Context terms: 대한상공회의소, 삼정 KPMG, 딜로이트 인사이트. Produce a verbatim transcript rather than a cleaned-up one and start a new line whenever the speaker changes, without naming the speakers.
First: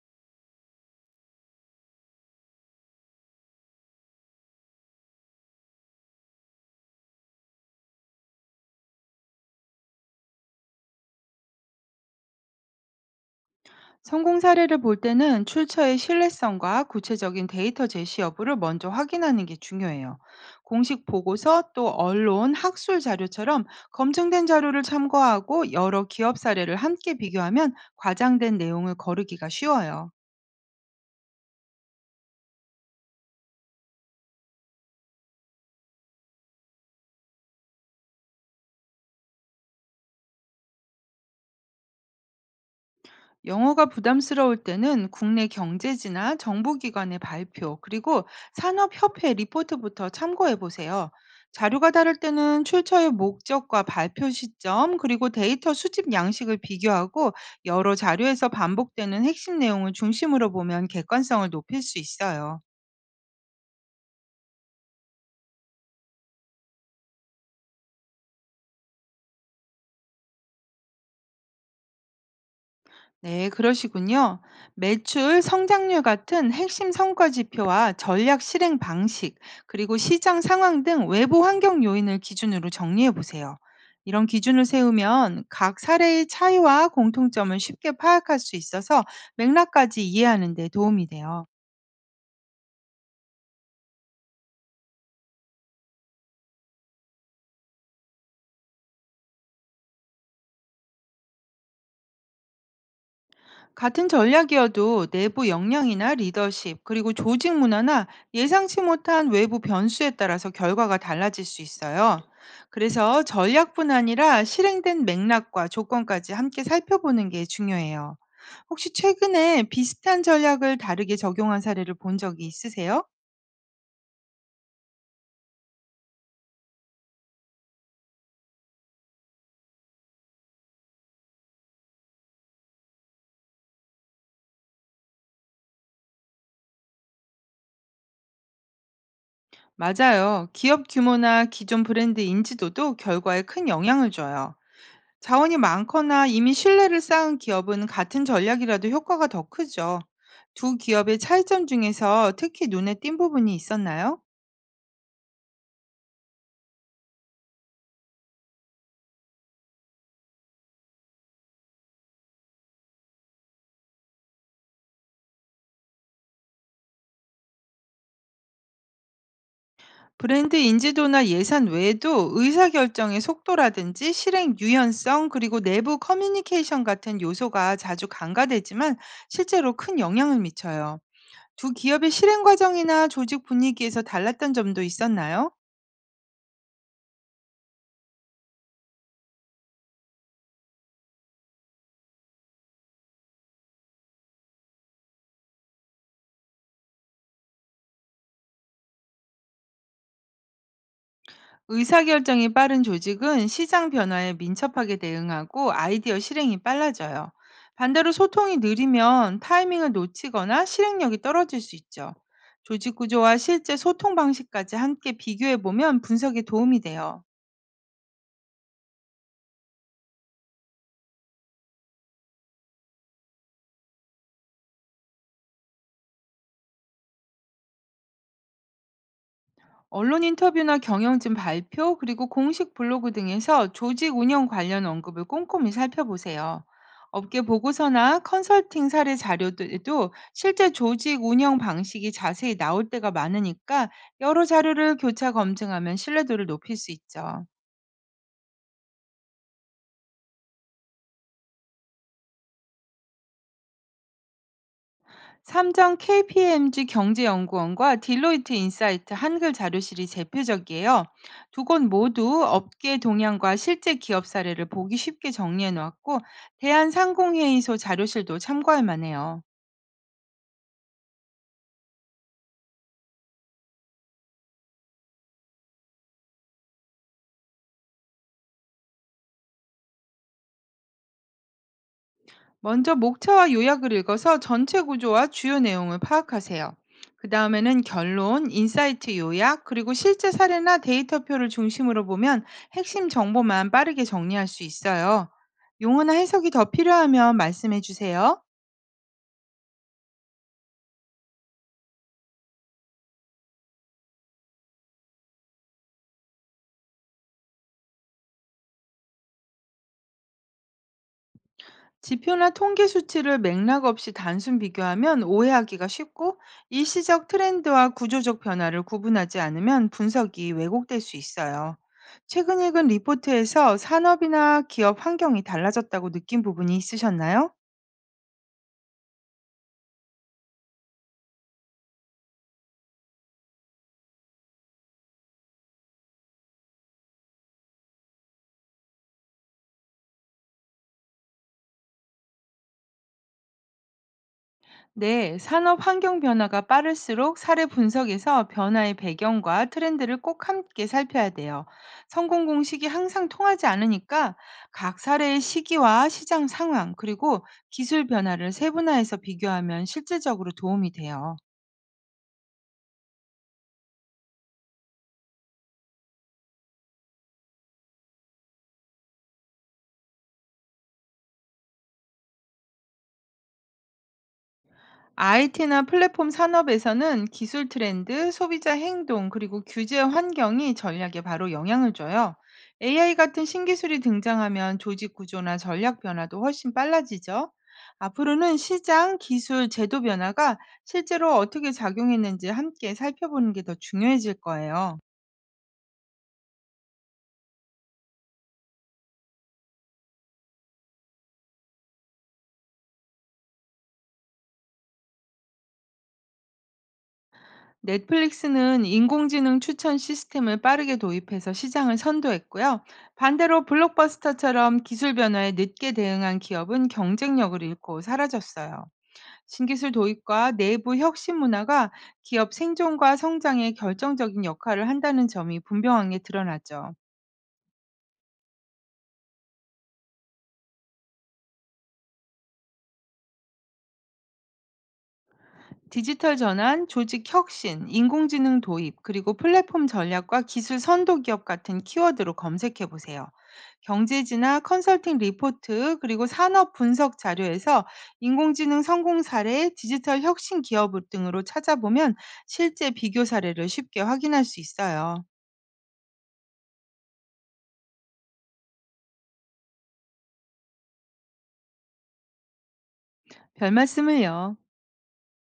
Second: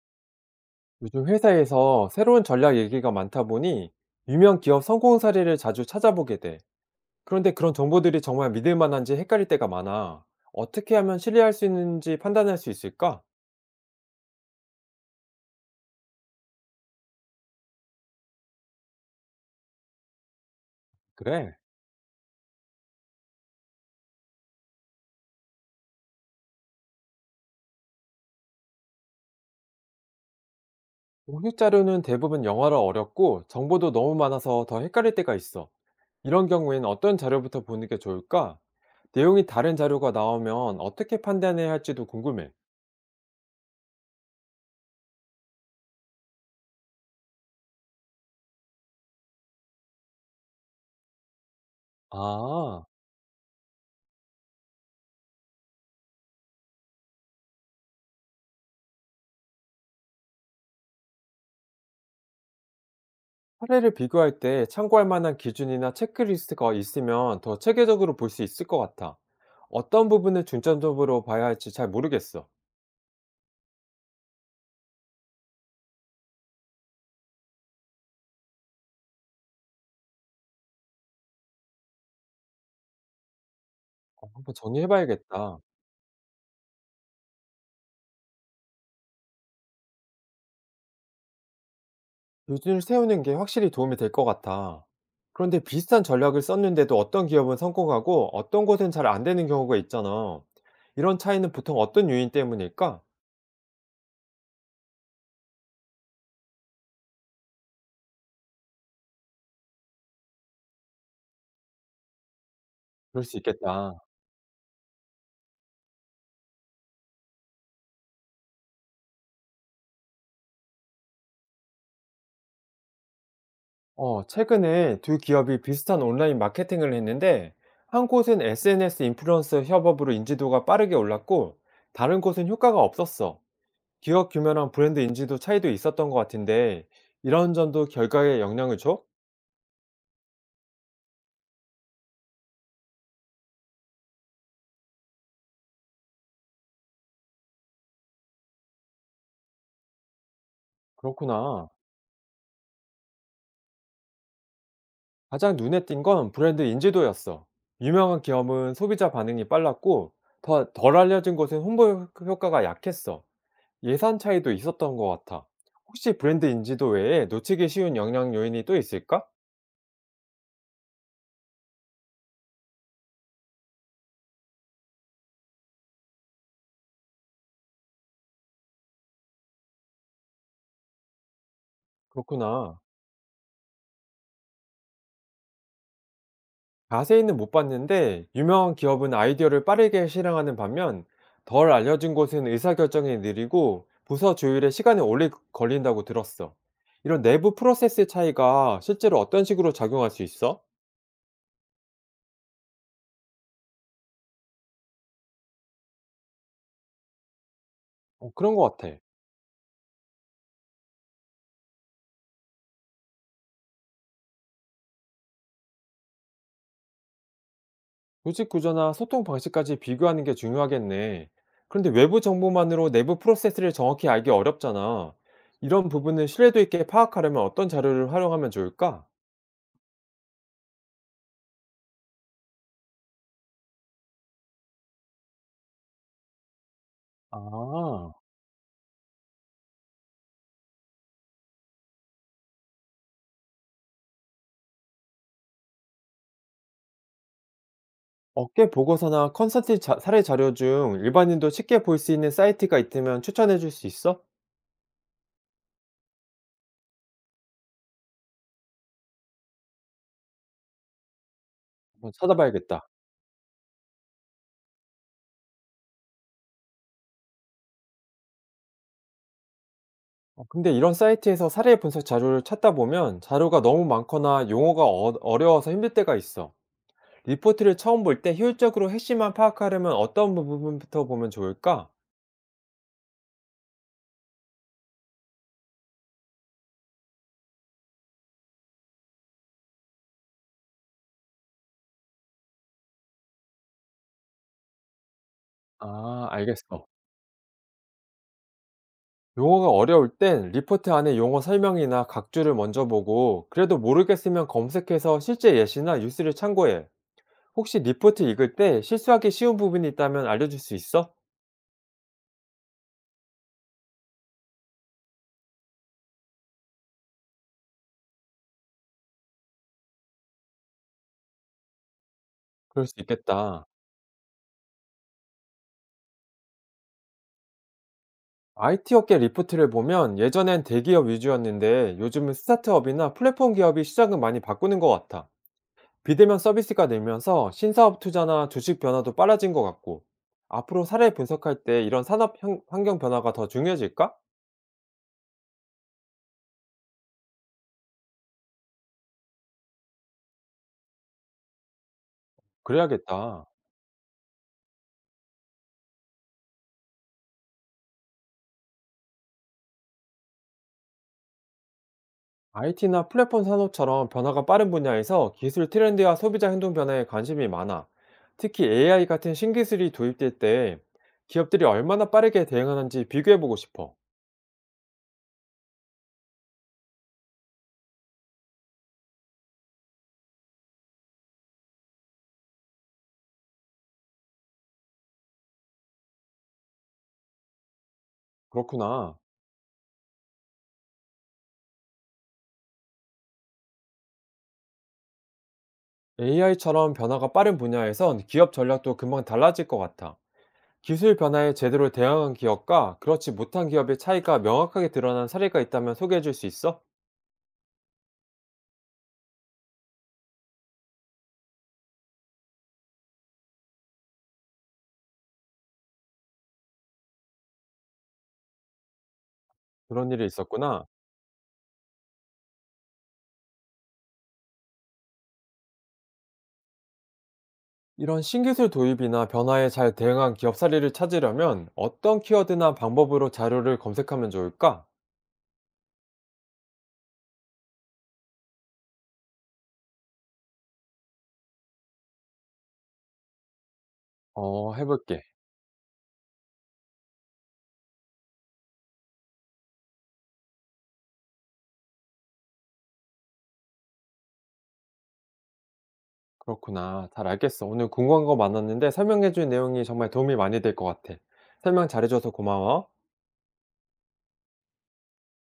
요즘 회사에서 새로운 전략 얘기가 많다 보니 유명 기업 성공 사례를 자주 찾아보게 돼. 그런데 그런 정보들이 정말 믿을 만한지 헷갈릴 때가 많아. 어떻게 하면 신뢰할 수 있는지 판단할 수 있을까?
성공 사례를 볼 때는 출처의 신뢰성과 구체적인 데이터 제시 여부를 먼저 확인하는 게 중요해요. 공식
그래.
보고서 또 언론, 학술 자료처럼 검증된 자료를 참고하고 여러 기업 사례를 함께 비교하면 과장된 내용을 거르기가 쉬워요.
공식 자료는 대부분 영어라 어렵고 정보도 너무 많아서 더 헷갈릴 때가 있어. 이런 경우에는 어떤 자료부터 보는 게 좋을까? 내용이 다른 자료가 나오면 어떻게 판단해야 할지도 궁금해.
영어가 부담스러울 때는 국내 경제지나 정보기관의 발표, 그리고 산업협회 리포트부터 참고해 보세요. 자료가 다를 때는
아.
출처의 목적과 발표 시점, 그리고 데이터 수집 양식을 비교하고 여러 자료에서 반복되는 핵심 내용을 중심으로 보면 객관성을 높일 수 있어요.
사례를 비교할 때 참고할 만한 기준이나 체크리스트가 있으면 더 체계적으로 볼 수 있을 것 같아. 어떤 부분을 중점적으로 봐야 할지 잘 모르겠어.
네, 그러시군요. 매출, 성장률 같은 핵심 성과 지표와 전략 실행 방식, 그리고 시장 상황 등 외부 환경 요인을 기준으로 정리해 보세요. 이런
어, 한번
기준을 세우면
정리해봐야겠다.
각 사례의 차이와 공통점을 쉽게 파악할 수 있어서 맥락까지 이해하는 데 도움이 돼요.
기준을 세우는 게 확실히 도움이 될 것 같아. 그런데 비슷한 전략을 썼는데도 어떤 기업은 성공하고 어떤 곳은 잘 안 되는 경우가 있잖아. 이런 차이는 보통 어떤 요인 때문일까?
같은 전략이어도 내부 역량이나 리더십, 그리고 조직 문화나 예상치 못한 외부 변수에 따라서 결과가 달라질 수 있어요. 그래서
그럴 수
전략뿐
있겠다.
아니라 실행된 맥락과 조건까지 함께 살펴보는 게 중요해요. 혹시 최근에 비슷한 전략을 다르게 적용한 사례를 본 적이 있으세요?
어, 최근에 두 기업이 비슷한 온라인 마케팅을 했는데, 한 곳은 에스엔에스 인플루언서 협업으로 인지도가 빠르게 올랐고, 다른 곳은 효과가 없었어. 기업 규모랑 브랜드 인지도 차이도 있었던 것 같은데, 이런 점도 결과에 영향을 줘?
맞아요. 기업 규모나 기존 브랜드 인지도도 결과에 큰 영향을 줘요. 자원이 많거나 이미 신뢰를 쌓은 기업은 같은 전략이라도 효과가 더 크죠. 두 기업의 차이점
그렇구나.
중에서 특히 눈에 띈 부분이 있었나요?
가장 눈에 띈 건 브랜드 인지도였어. 유명한 기업은 소비자 반응이 빨랐고, 더, 덜 알려진 곳은 홍보 효- 효과가 약했어. 예산 차이도 있었던 것 같아. 혹시 브랜드 인지도 외에 놓치기 쉬운 영향 요인이 또 있을까?
브랜드 인지도나 예산 외에도 의사결정의 속도라든지 실행 유연성 그리고 내부 커뮤니케이션 같은 요소가 자주 간과되지만 실제로 큰 영향을 미쳐요. 두 기업의 실행
그렇구나.
과정이나 조직 분위기에서 달랐던 점도 있었나요?
자세히는 못 봤는데 유명한 기업은 아이디어를 빠르게 실행하는 반면 덜 알려진 곳은 의사결정이 느리고 부서 조율에 시간이 오래 걸린다고 들었어. 이런 내부 프로세스 차이가 실제로 어떤 식으로 작용할 수 있어?
의사결정이 빠른 조직은 시장 변화에 민첩하게 대응하고 아이디어 실행이 빨라져요. 반대로
어, 그런
소통이
것 같아.
느리면 타이밍을 놓치거나 실행력이 떨어질 수 있죠. 조직 구조와 실제 소통 방식까지 함께 비교해 보면 분석에 도움이 돼요.
조직 구조나 소통 방식까지 비교하는 게 중요하겠네. 그런데 외부 정보만으로 내부 프로세스를 정확히 알기 어렵잖아. 이런 부분을 신뢰도 있게 파악하려면 어떤 자료를 활용하면 좋을까?
언론 인터뷰나 경영진 발표, 그리고 공식 블로그 등에서 조직 운영 관련 언급을 꼼꼼히 살펴보세요. 업계
아.
보고서나 컨설팅 사례 자료들에도 실제 조직 운영 방식이 자세히 나올 때가 많으니까 여러 자료를 교차 검증하면 신뢰도를 높일 수 있죠.
업계 보고서나 컨설팅 자 사례 자료 중 일반인도 쉽게 볼 수 있는 사이트가 있으면 추천해 줄 수 있어?
삼정 케이피엠지 경제연구원과 딜로이트 인사이트 한글 자료실이 대표적이에요. 두 곳
한번
모두
찾아봐야겠다.
업계 동향과 실제 기업 사례를 보기 쉽게 정리해 놓았고 대한상공회의소 자료실도 참고할 만해요.
어 근데 이런 사이트에서 사례 분석 자료를 찾다 보면 자료가 너무 많거나 용어가 어 어려워서 힘들 때가 있어. 리포트를 처음 볼 때 효율적으로 핵심만 파악하려면 어떤 부분부터 보면 좋을까?
먼저 목차와 요약을 읽어서 전체 구조와 주요 내용을 파악하세요. 그 다음에는 결론, 인사이트 요약, 그리고 실제 사례나 데이터표를 중심으로 보면 핵심 정보만 빠르게 정리할 수 있어요. 용어나
아,
해석이 더
알겠어.
필요하면 말씀해 주세요.
용어가 어려울 땐 리포트 안에 용어 설명이나 각주를 먼저 보고 그래도 모르겠으면 검색해서 실제 예시나 뉴스를 참고해. 혹시 리포트 읽을 때 실수하기 쉬운 부분이 있다면 알려줄 수 있어?
지표나 통계 수치를 맥락 없이 단순 비교하면 오해하기가 쉽고 일시적 트렌드와 구조적 변화를 구분하지 않으면 분석이 왜곡될 수 있어요. 최근 읽은
그럴 수 있겠다.
리포트에서 산업이나 기업 환경이 달라졌다고 느낀 부분이 있으셨나요?
아이티 업계 리포트를 보면 예전엔 대기업 위주였는데 요즘은 스타트업이나 플랫폼 기업이 시장을 많이 바꾸는 것 같아. 비대면 서비스가 늘면서 신사업 투자나 주식 변화도 빨라진 것 같고 앞으로 사례 분석할 때 이런 산업 형- 환경 변화가 더 중요해질까?
네, 산업 환경 변화가 빠를수록 사례 분석에서 변화의 배경과 트렌드를 꼭 함께 살펴야 돼요. 성공 공식이 항상
그래야겠다.
통하지 않으니까 각 사례의 시기와 시장 상황, 그리고 기술 변화를 세분화해서 비교하면 실질적으로 도움이 돼요.
아이티나 플랫폼 산업처럼 변화가 빠른 분야에서 기술 트렌드와 소비자 행동 변화에 관심이 많아. 특히 에이아이 같은 신기술이 도입될 때 기업들이 얼마나 빠르게 대응하는지 비교해보고 싶어.
아이티나 플랫폼 산업에서는 기술 트렌드, 소비자 행동, 그리고 규제 환경이 전략에 바로 영향을 줘요. 에이아이 같은 신기술이 등장하면 조직 구조나 전략 변화도 훨씬 빨라지죠. 앞으로는 시장,
그렇구나.
기술, 제도 변화가 실제로 어떻게 작용했는지 함께 살펴보는 게 더 중요해질 거예요.
에이아이처럼 변화가 빠른 분야에선 기업 전략도 금방 달라질 것 같아. 기술 변화에 제대로 대응한 기업과 그렇지 못한 기업의 차이가 명확하게 드러난 사례가 있다면 소개해줄 수 있어?
넷플릭스는 인공지능 추천 시스템을 빠르게 도입해서 시장을 선도했고요. 반대로 블록버스터처럼 기술 변화에 늦게 대응한 기업은 경쟁력을 잃고 사라졌어요. 신기술
그런 일이
도입과
있었구나.
내부 혁신 문화가 기업 생존과 성장에 결정적인 역할을 한다는 점이 분명하게 드러나죠.
이런 신기술 도입이나 변화에 잘 대응한 기업 사례를 찾으려면 어떤 키워드나 방법으로 자료를 검색하면 좋을까?
디지털 전환, 조직 혁신, 인공지능 도입, 그리고 플랫폼 전략과 기술 선도 기업 같은 키워드로 검색해 보세요. 경제지나
어,
컨설팅
해볼게.
리포트, 그리고 산업 분석 자료에서 인공지능 성공 사례, 디지털 혁신 기업 등으로 찾아보면 실제 비교 사례를 쉽게 확인할 수 있어요.
그렇구나. 잘 알겠어. 오늘 궁금한 거 많았는데 설명해준 내용이 정말 도움이 많이 될 것 같아. 설명 잘해줘서 고마워.
별 말씀을요.